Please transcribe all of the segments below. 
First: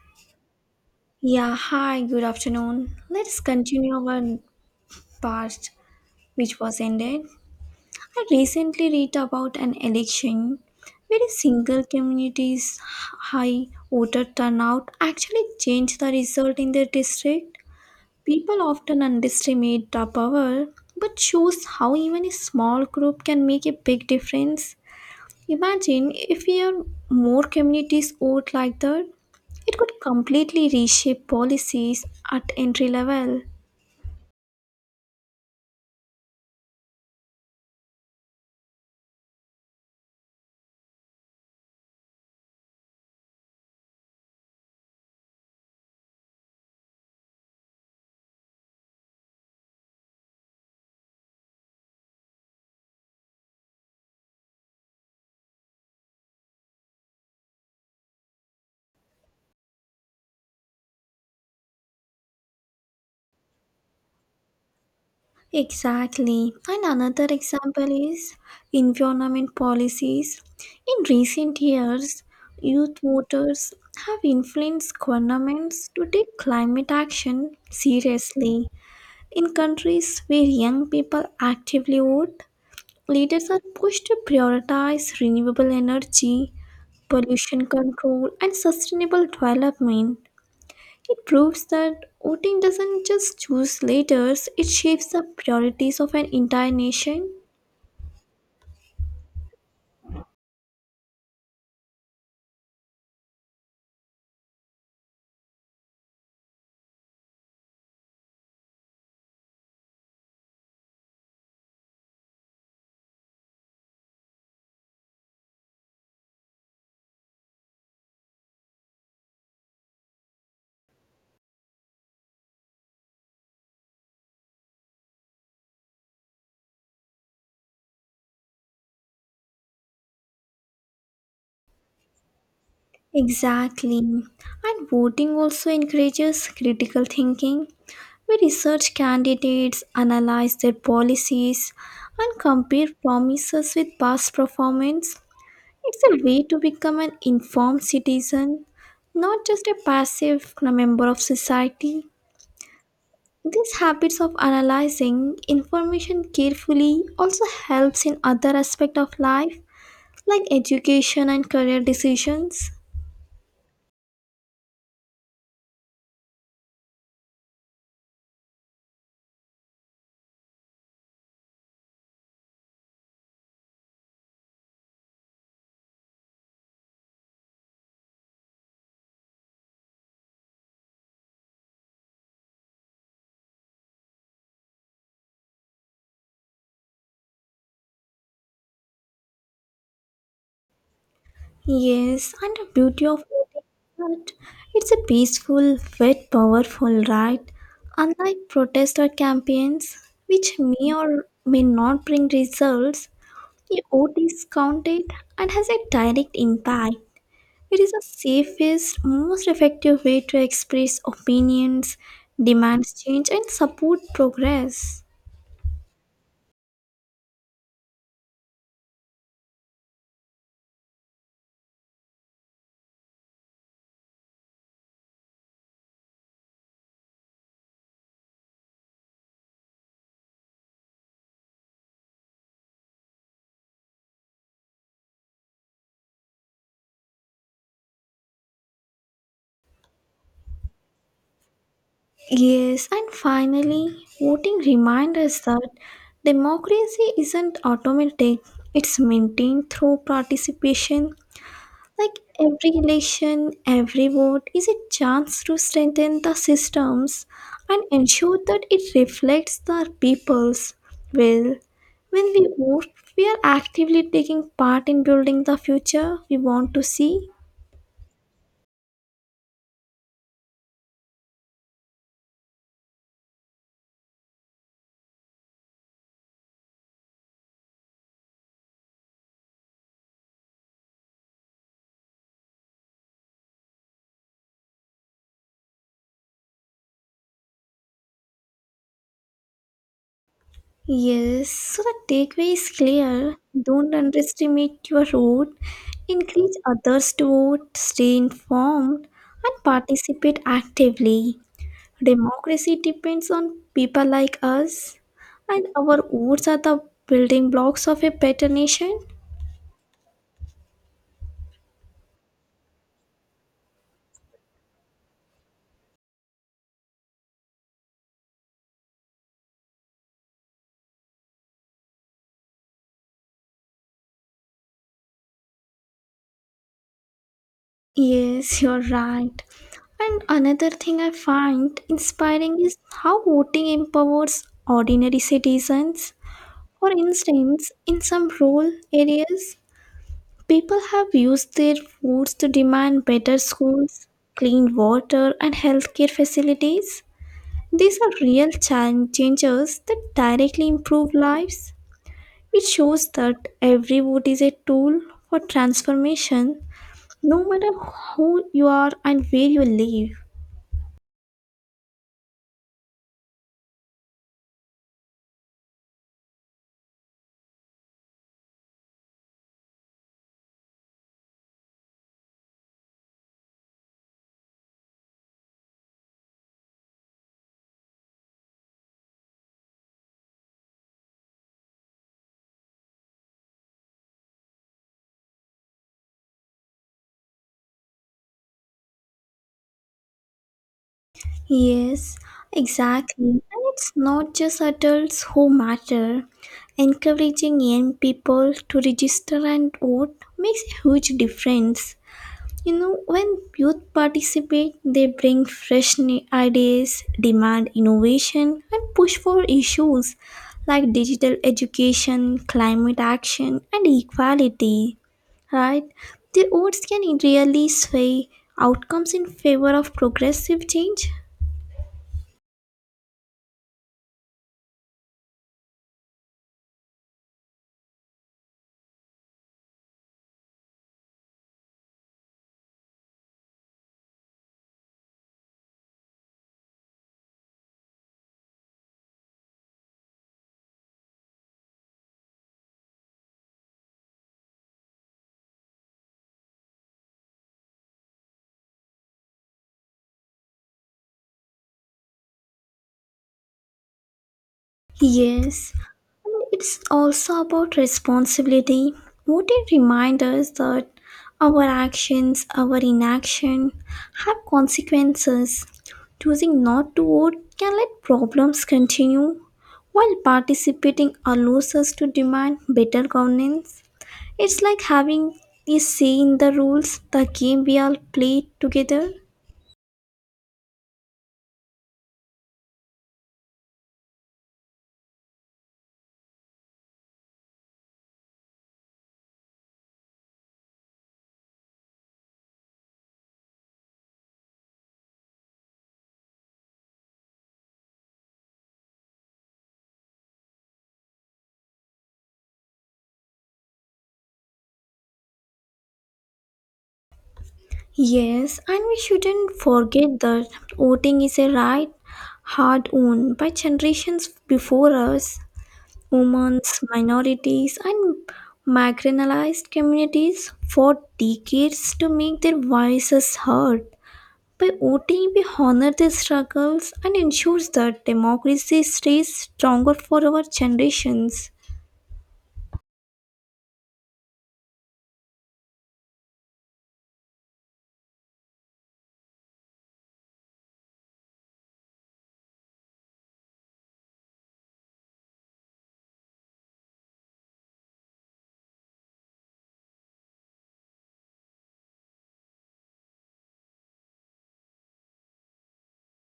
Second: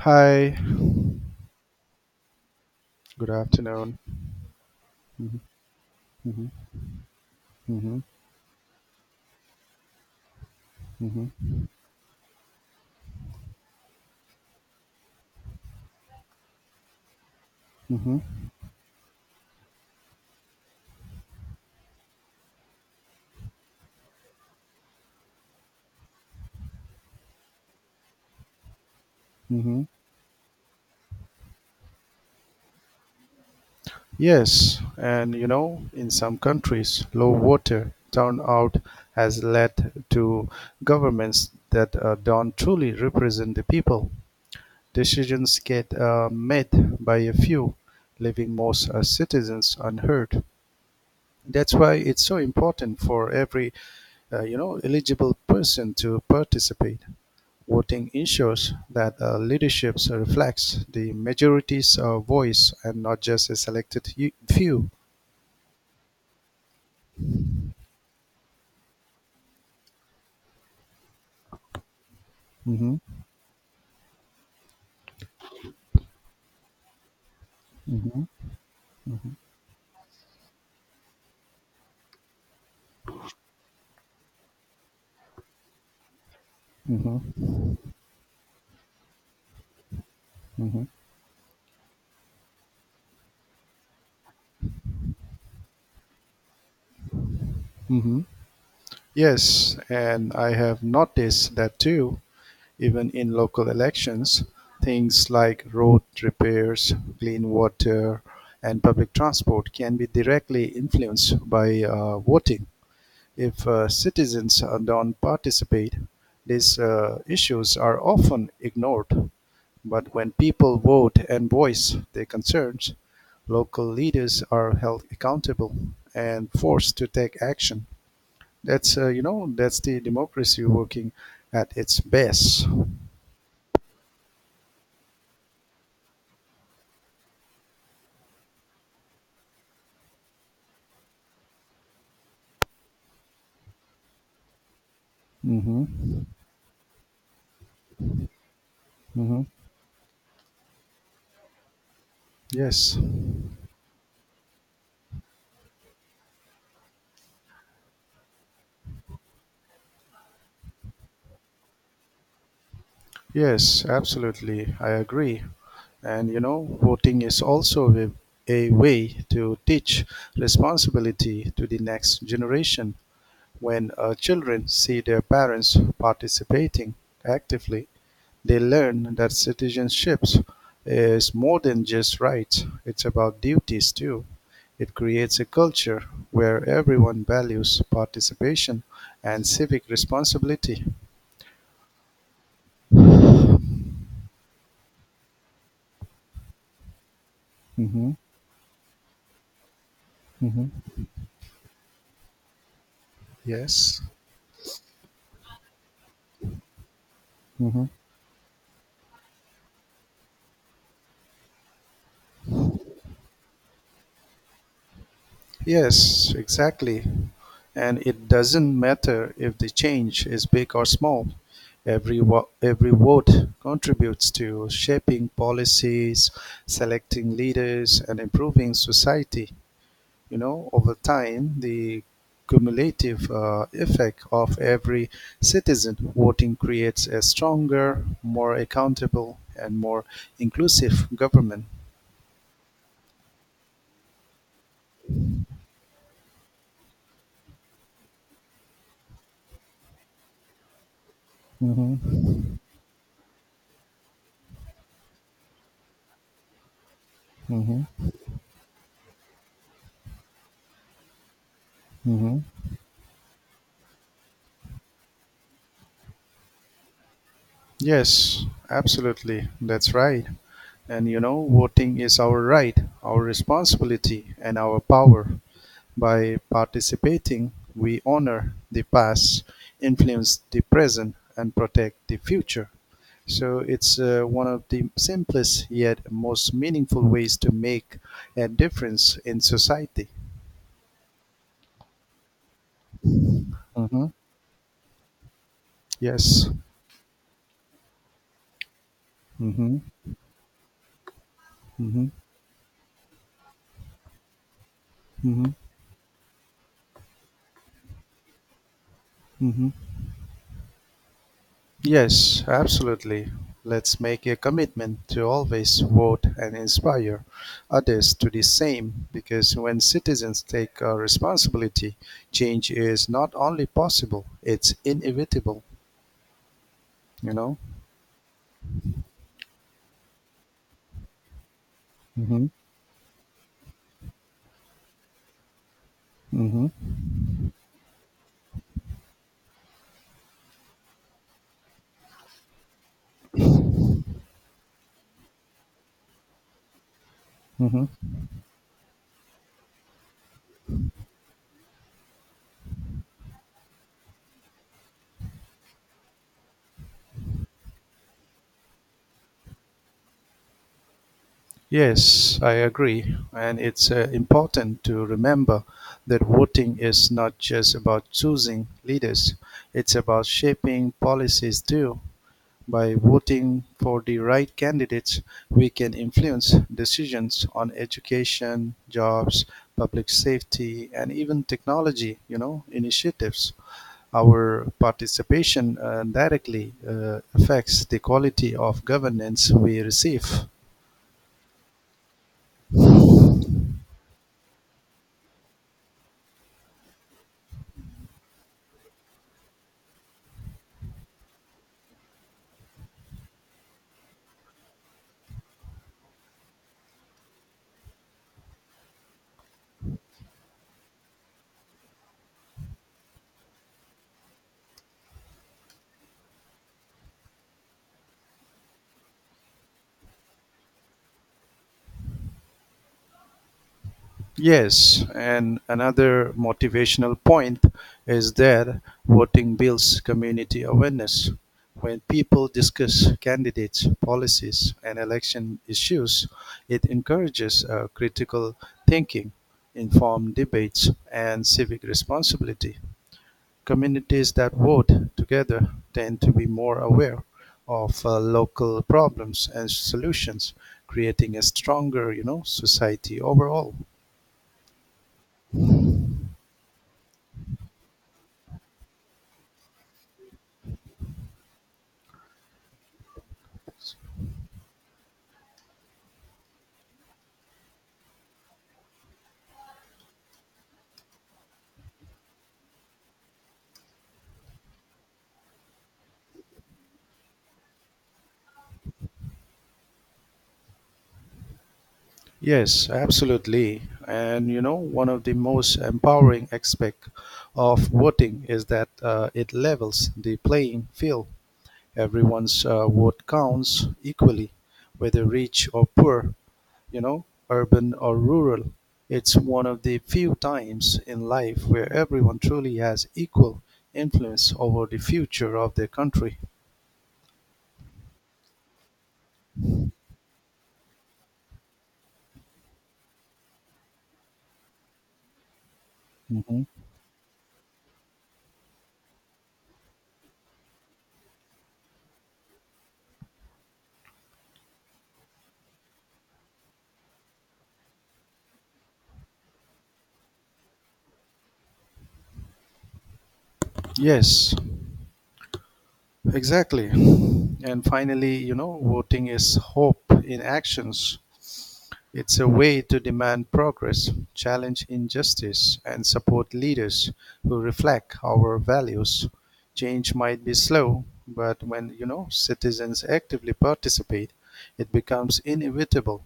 Hi, Yeah, hi, good afternoon. good Let's continue afternoon. our Mhm. part Mhm. which was ended. Mhm. I recently read about an election where a Mhm. single community's high voter turnout actually changed the result in their district. Mhm. People often underestimate the power, but shows how even a small group can make a big difference. Imagine if we have more communities vote like that, it Mhm. could completely reshape policies at entry level. Yes, and you know, in some countries, low water turnout has led to governments that don't truly represent the people. Decisions get made by a few, leaving most citizens unheard. That's why it's so important for every eligible person to participate. Voting ensures that the leadership reflects the majority's voice and not just a selected few. Exactly. And another example is environment policies. In recent years, Hmm. youth voters have influenced governments to take climate action Hmm. seriously. In countries where young people actively vote, leaders are pushed to prioritize renewable energy, Hmm. pollution control, and sustainable development. Hmm. It proves that voting doesn't just choose leaders, it shapes the priorities of an entire nation. Hmm. Yes, and I have noticed that too, even in local elections, things like road repairs, clean water, and public transport can be directly influenced by voting. If citizens don't participate, these issues are often ignored, but when people vote and voice their concerns, local leaders are held accountable and forced to take action. That's you know that's the democracy working at its best. Exactly. And voting also encourages critical thinking, where research candidates analyze their policies and compare promises with past performance. Hmm. It's a way to become an informed citizen, Hmm. not just a passive member of society. Yes, These habits of analyzing information carefully also helps in other aspects of life like education and career decisions. yes, absolutely. I agree. And voting is also a way to teach responsibility to the next generation. When children see their parents participating actively, they learn that citizenship is more than just rights, it's about duties too. It creates a culture where everyone values participation and civic responsibility. Yes, and the beauty of it is that it's a peaceful, yet powerful right, Hmm. unlike protest or campaigns, which Hmm. may or may not bring results. The Yes. oat is counted and has a direct impact. It Hmm. is the safest, most effective way to express opinions, demand change, and support progress. Yes, exactly. And it doesn't matter if the change is big or small. Every vote contributes to shaping policies, selecting leaders, and improving society. Over time, the cumulative effect of every citizen voting creates a stronger, more accountable, and more inclusive government. Yes, and finally, voting reminds us that democracy isn't automatic, it's maintained through participation. Like Hmm. every election, every vote is a chance to strengthen the systems Hmm. and ensure that it reflects the people's will. When Hmm. we vote, we are actively taking part in building the future we want to see. Yes, absolutely. That's right. And voting is our right, our responsibility, and our power. By participating, we honor the past, influence the present, and protect the future. So it's one of the simplest yet most meaningful ways to make a difference in society. Yes, so the takeaway is clear. Don't Mm-hmm. underestimate your vote. Yes. Encourage others to vote, stay informed, and Mm-hmm. participate actively. Mm-hmm. Democracy depends on people like us, Mm-hmm. and our votes are the building blocks of a better nation. Mm-hmm. Yes, absolutely. Let's make a commitment to always vote and inspire others to the same because when citizens take responsibility, change is not only possible, it's inevitable, you know? Yes, you're right. And another thing I find Hmm. inspiring is how voting empowers ordinary citizens. Hmm. For instance, in some rural areas, people have used their votes to demand better schools, clean water, and healthcare facilities. Hmm. These are real changes that directly improve lives. It shows that every vote is a tool for transformation, no matter who you are and where you live. Yes, I agree. And it's important to remember that voting is not just about choosing leaders, it's about shaping policies too. By voting for the right candidates, we can influence decisions on education, jobs, public safety, and even technology initiatives. Our participation directly affects the quality of governance we receive. Yes, exactly. And it's not just adults who matter. Encouraging young people to register and vote makes a huge difference. You know, when youth participate, they bring fresh ideas, demand innovation, and push for issues like digital education, climate action, and equality. Right? Their votes can really sway outcomes in favor of progressive change. Yes, and another motivational point is that voting builds community awareness. When people discuss candidates, policies, and election issues, it encourages critical thinking, informed debates, and civic responsibility. Communities that vote together tend to be more aware of local problems and solutions, creating a stronger society overall. Yes, it's also about responsibility. What it reminds us that our actions, our inaction have consequences. Choosing not to vote can let problems continue, while participating allows us to demand better governance. It's like having a say in the rules, the game we all play together. Yes, absolutely. And one of the most empowering aspect of voting is that it levels the playing field. Everyone's vote counts equally, whether rich or poor, urban or rural. It's one of the few times in life where everyone truly has equal influence over the future of their country. Yes, and we shouldn't forget that voting is a right hard won by generations before us. Women, Mhm. minorities, and marginalized communities fought decades to make their voices heard. By voting, we honor their struggles and ensures that democracy stays stronger for our generations. Yes, exactly. And finally, voting is hope in actions. It's a way to demand progress, challenge injustice, and support leaders who reflect our values. Change might be slow, but when citizens actively participate, it becomes inevitable.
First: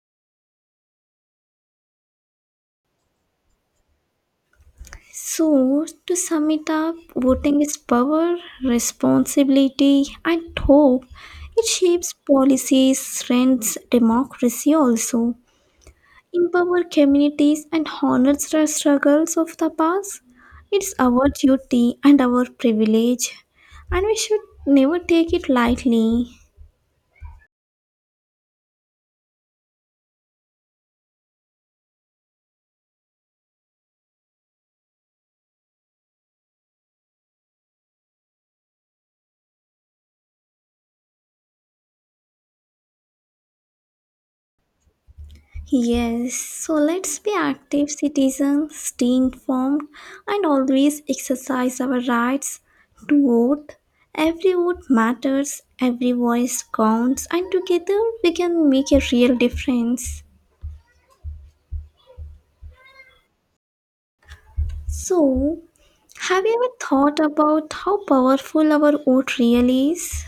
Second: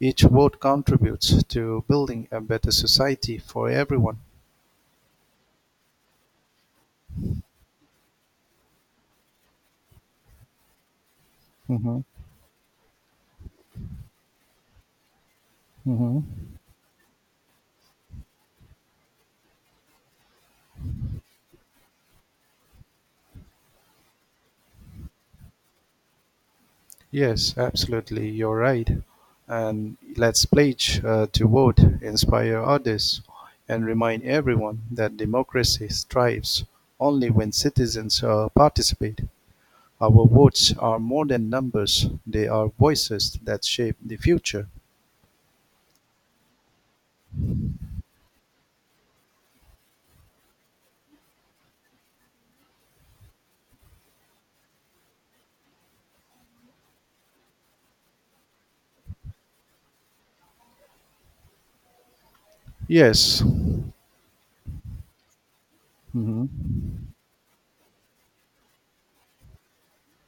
Each vote contributes to building a better society for everyone. So, to sum it up, voting is power, responsibility, and hope. It Hmm. shapes policies, strengthens democracy, also Hmm. empowers communities, and honors the struggles of the past. It's our duty and our privilege, and we should never take it lightly. Yes, absolutely, you're right. And let's pledge to vote, inspire others, and remind everyone that democracy thrives only when citizens participate. Our votes are more than numbers, they are voices that shape the future. Yes, so let's be active citizens, stay informed, and always exercise our rights to vote. Every vote matters, every voice counts, and together we can make a real difference. Yes. So, have you ever Mhm. thought about how powerful our vote really is?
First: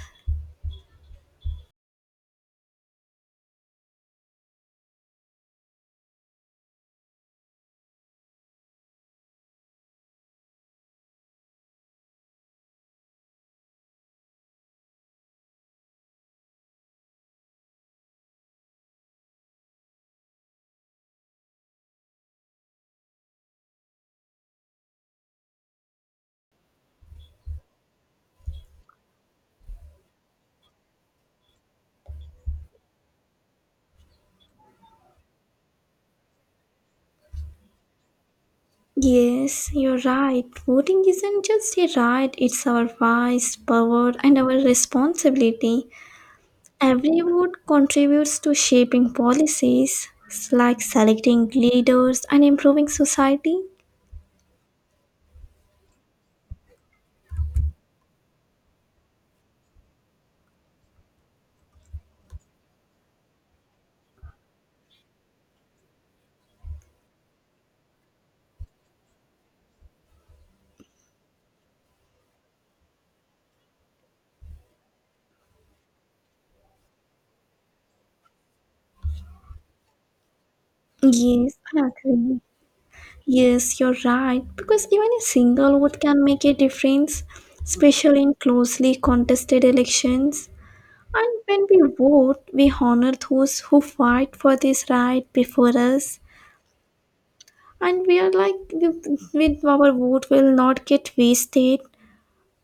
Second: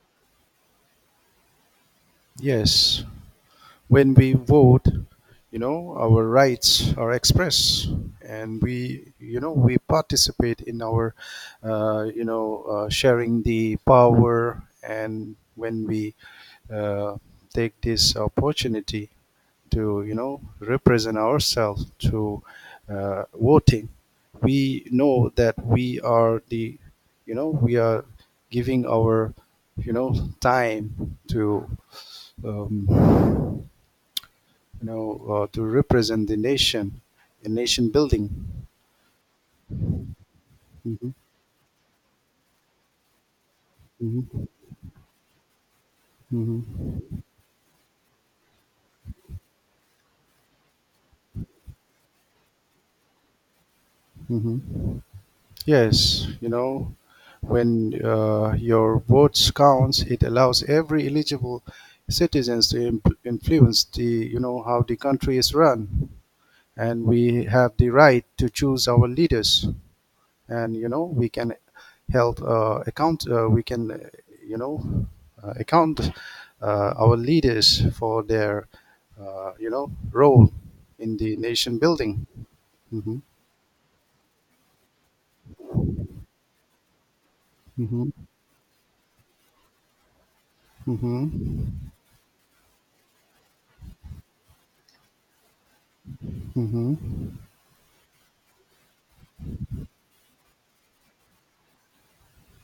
Yes. When we vote, our rights are expressed, and we participate in our sharing the power. And when we uh, take this opportunity to represent ourselves through voting, we know that we are giving our, you know, time to. Um, to represent the nation in nation building. Yes, you're right. Voting Hmm. isn't just a right, it's our voice, power, and Hmm. our responsibility. Hmm. Every vote contributes to shaping policies, it's like selecting leaders and improving society. Hmm. Yes, when your votes counts, it allows every eligible citizens to influence how the country is run, and we have the right to choose our leaders. And we can help account we can you know account our leaders for their role in the Yes, nation I building. agree. Hmm. Yes, you're right, because even a single vote can make a difference, Hmm. especially in closely contested elections. And when Hmm. we vote, we honor those who fight for this right before us. Hmm. And we are like, with our vote will not get wasted.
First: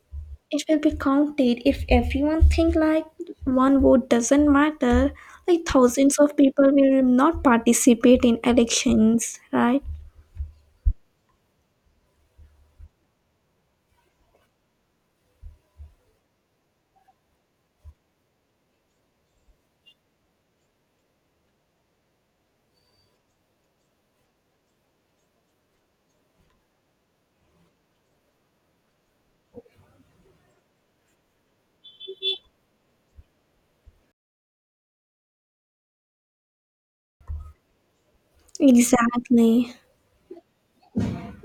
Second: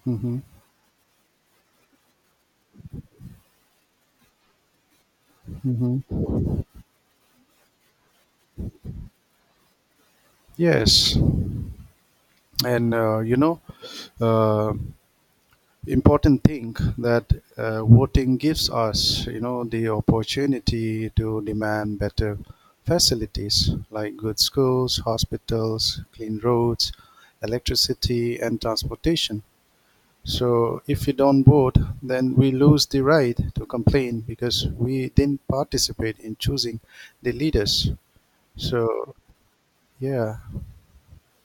Hmm. It will be counted. If everyone think like one vote doesn't matter, like Hmm. thousands of people will not participate in elections, right? Yes, and uh, important thing that voting gives us the opportunity to demand better facilities like good schools, hospitals, clean roads, electricity, and transportation. So if we don't vote, then we lose the right to complain because we didn't participate in choosing the leaders. So Exactly. yeah.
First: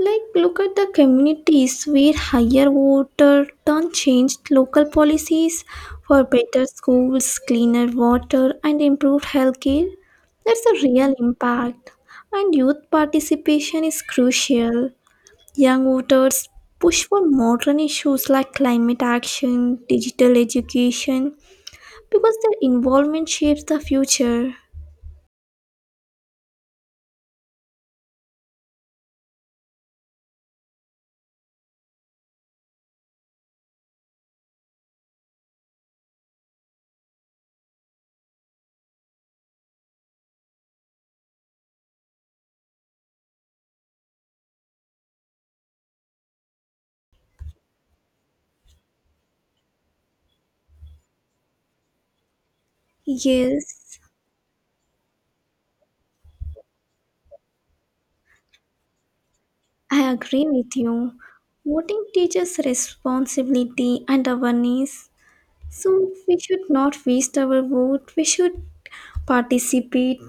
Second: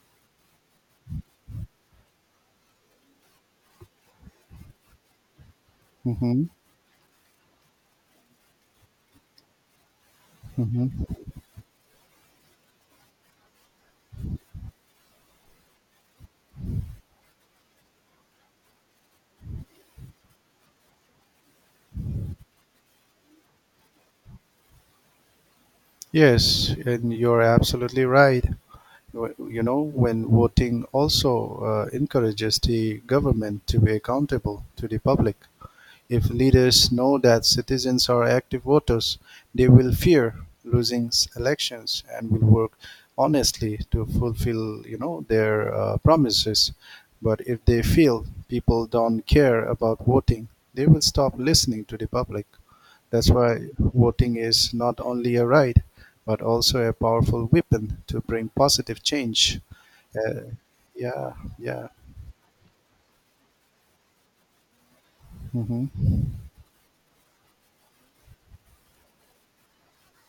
Like look at the communities where higher voter turn changed local policies for Hmm. better schools, cleaner water, and improved healthcare. That's a Hmm. real impact. And youth participation is crucial. Young voters push for modern issues like climate action, digital education, because their involvement shapes the future. Yes, and you're absolutely right. When voting also encourages the government to be accountable to the public. If leaders know that citizens are active voters, they will fear losing elections and will work honestly to fulfill their promises. But if they feel people don't care about voting, they will stop listening to the public. That's why Yes, voting is not only a right, but also a powerful weapon to bring positive change. I Uh, agree with you. yeah, yeah. Voting teaches responsibility and awareness. Hmm. So we should not waste our vote. We should participate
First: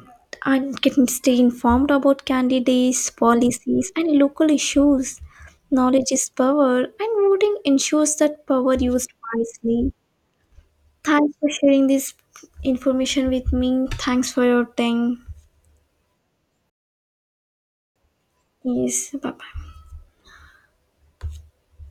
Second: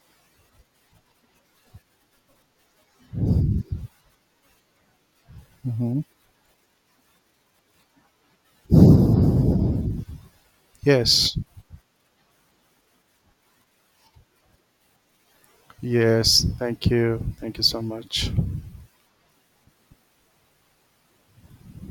and can stay informed about candidates, policies, and local issues. Hmm. Knowledge is power, and voting ensures that power used wisely. Yes. Thanks for sharing this information with me. Thanks for your time. Yes, thank you. Thank you so much. Yes, bye bye.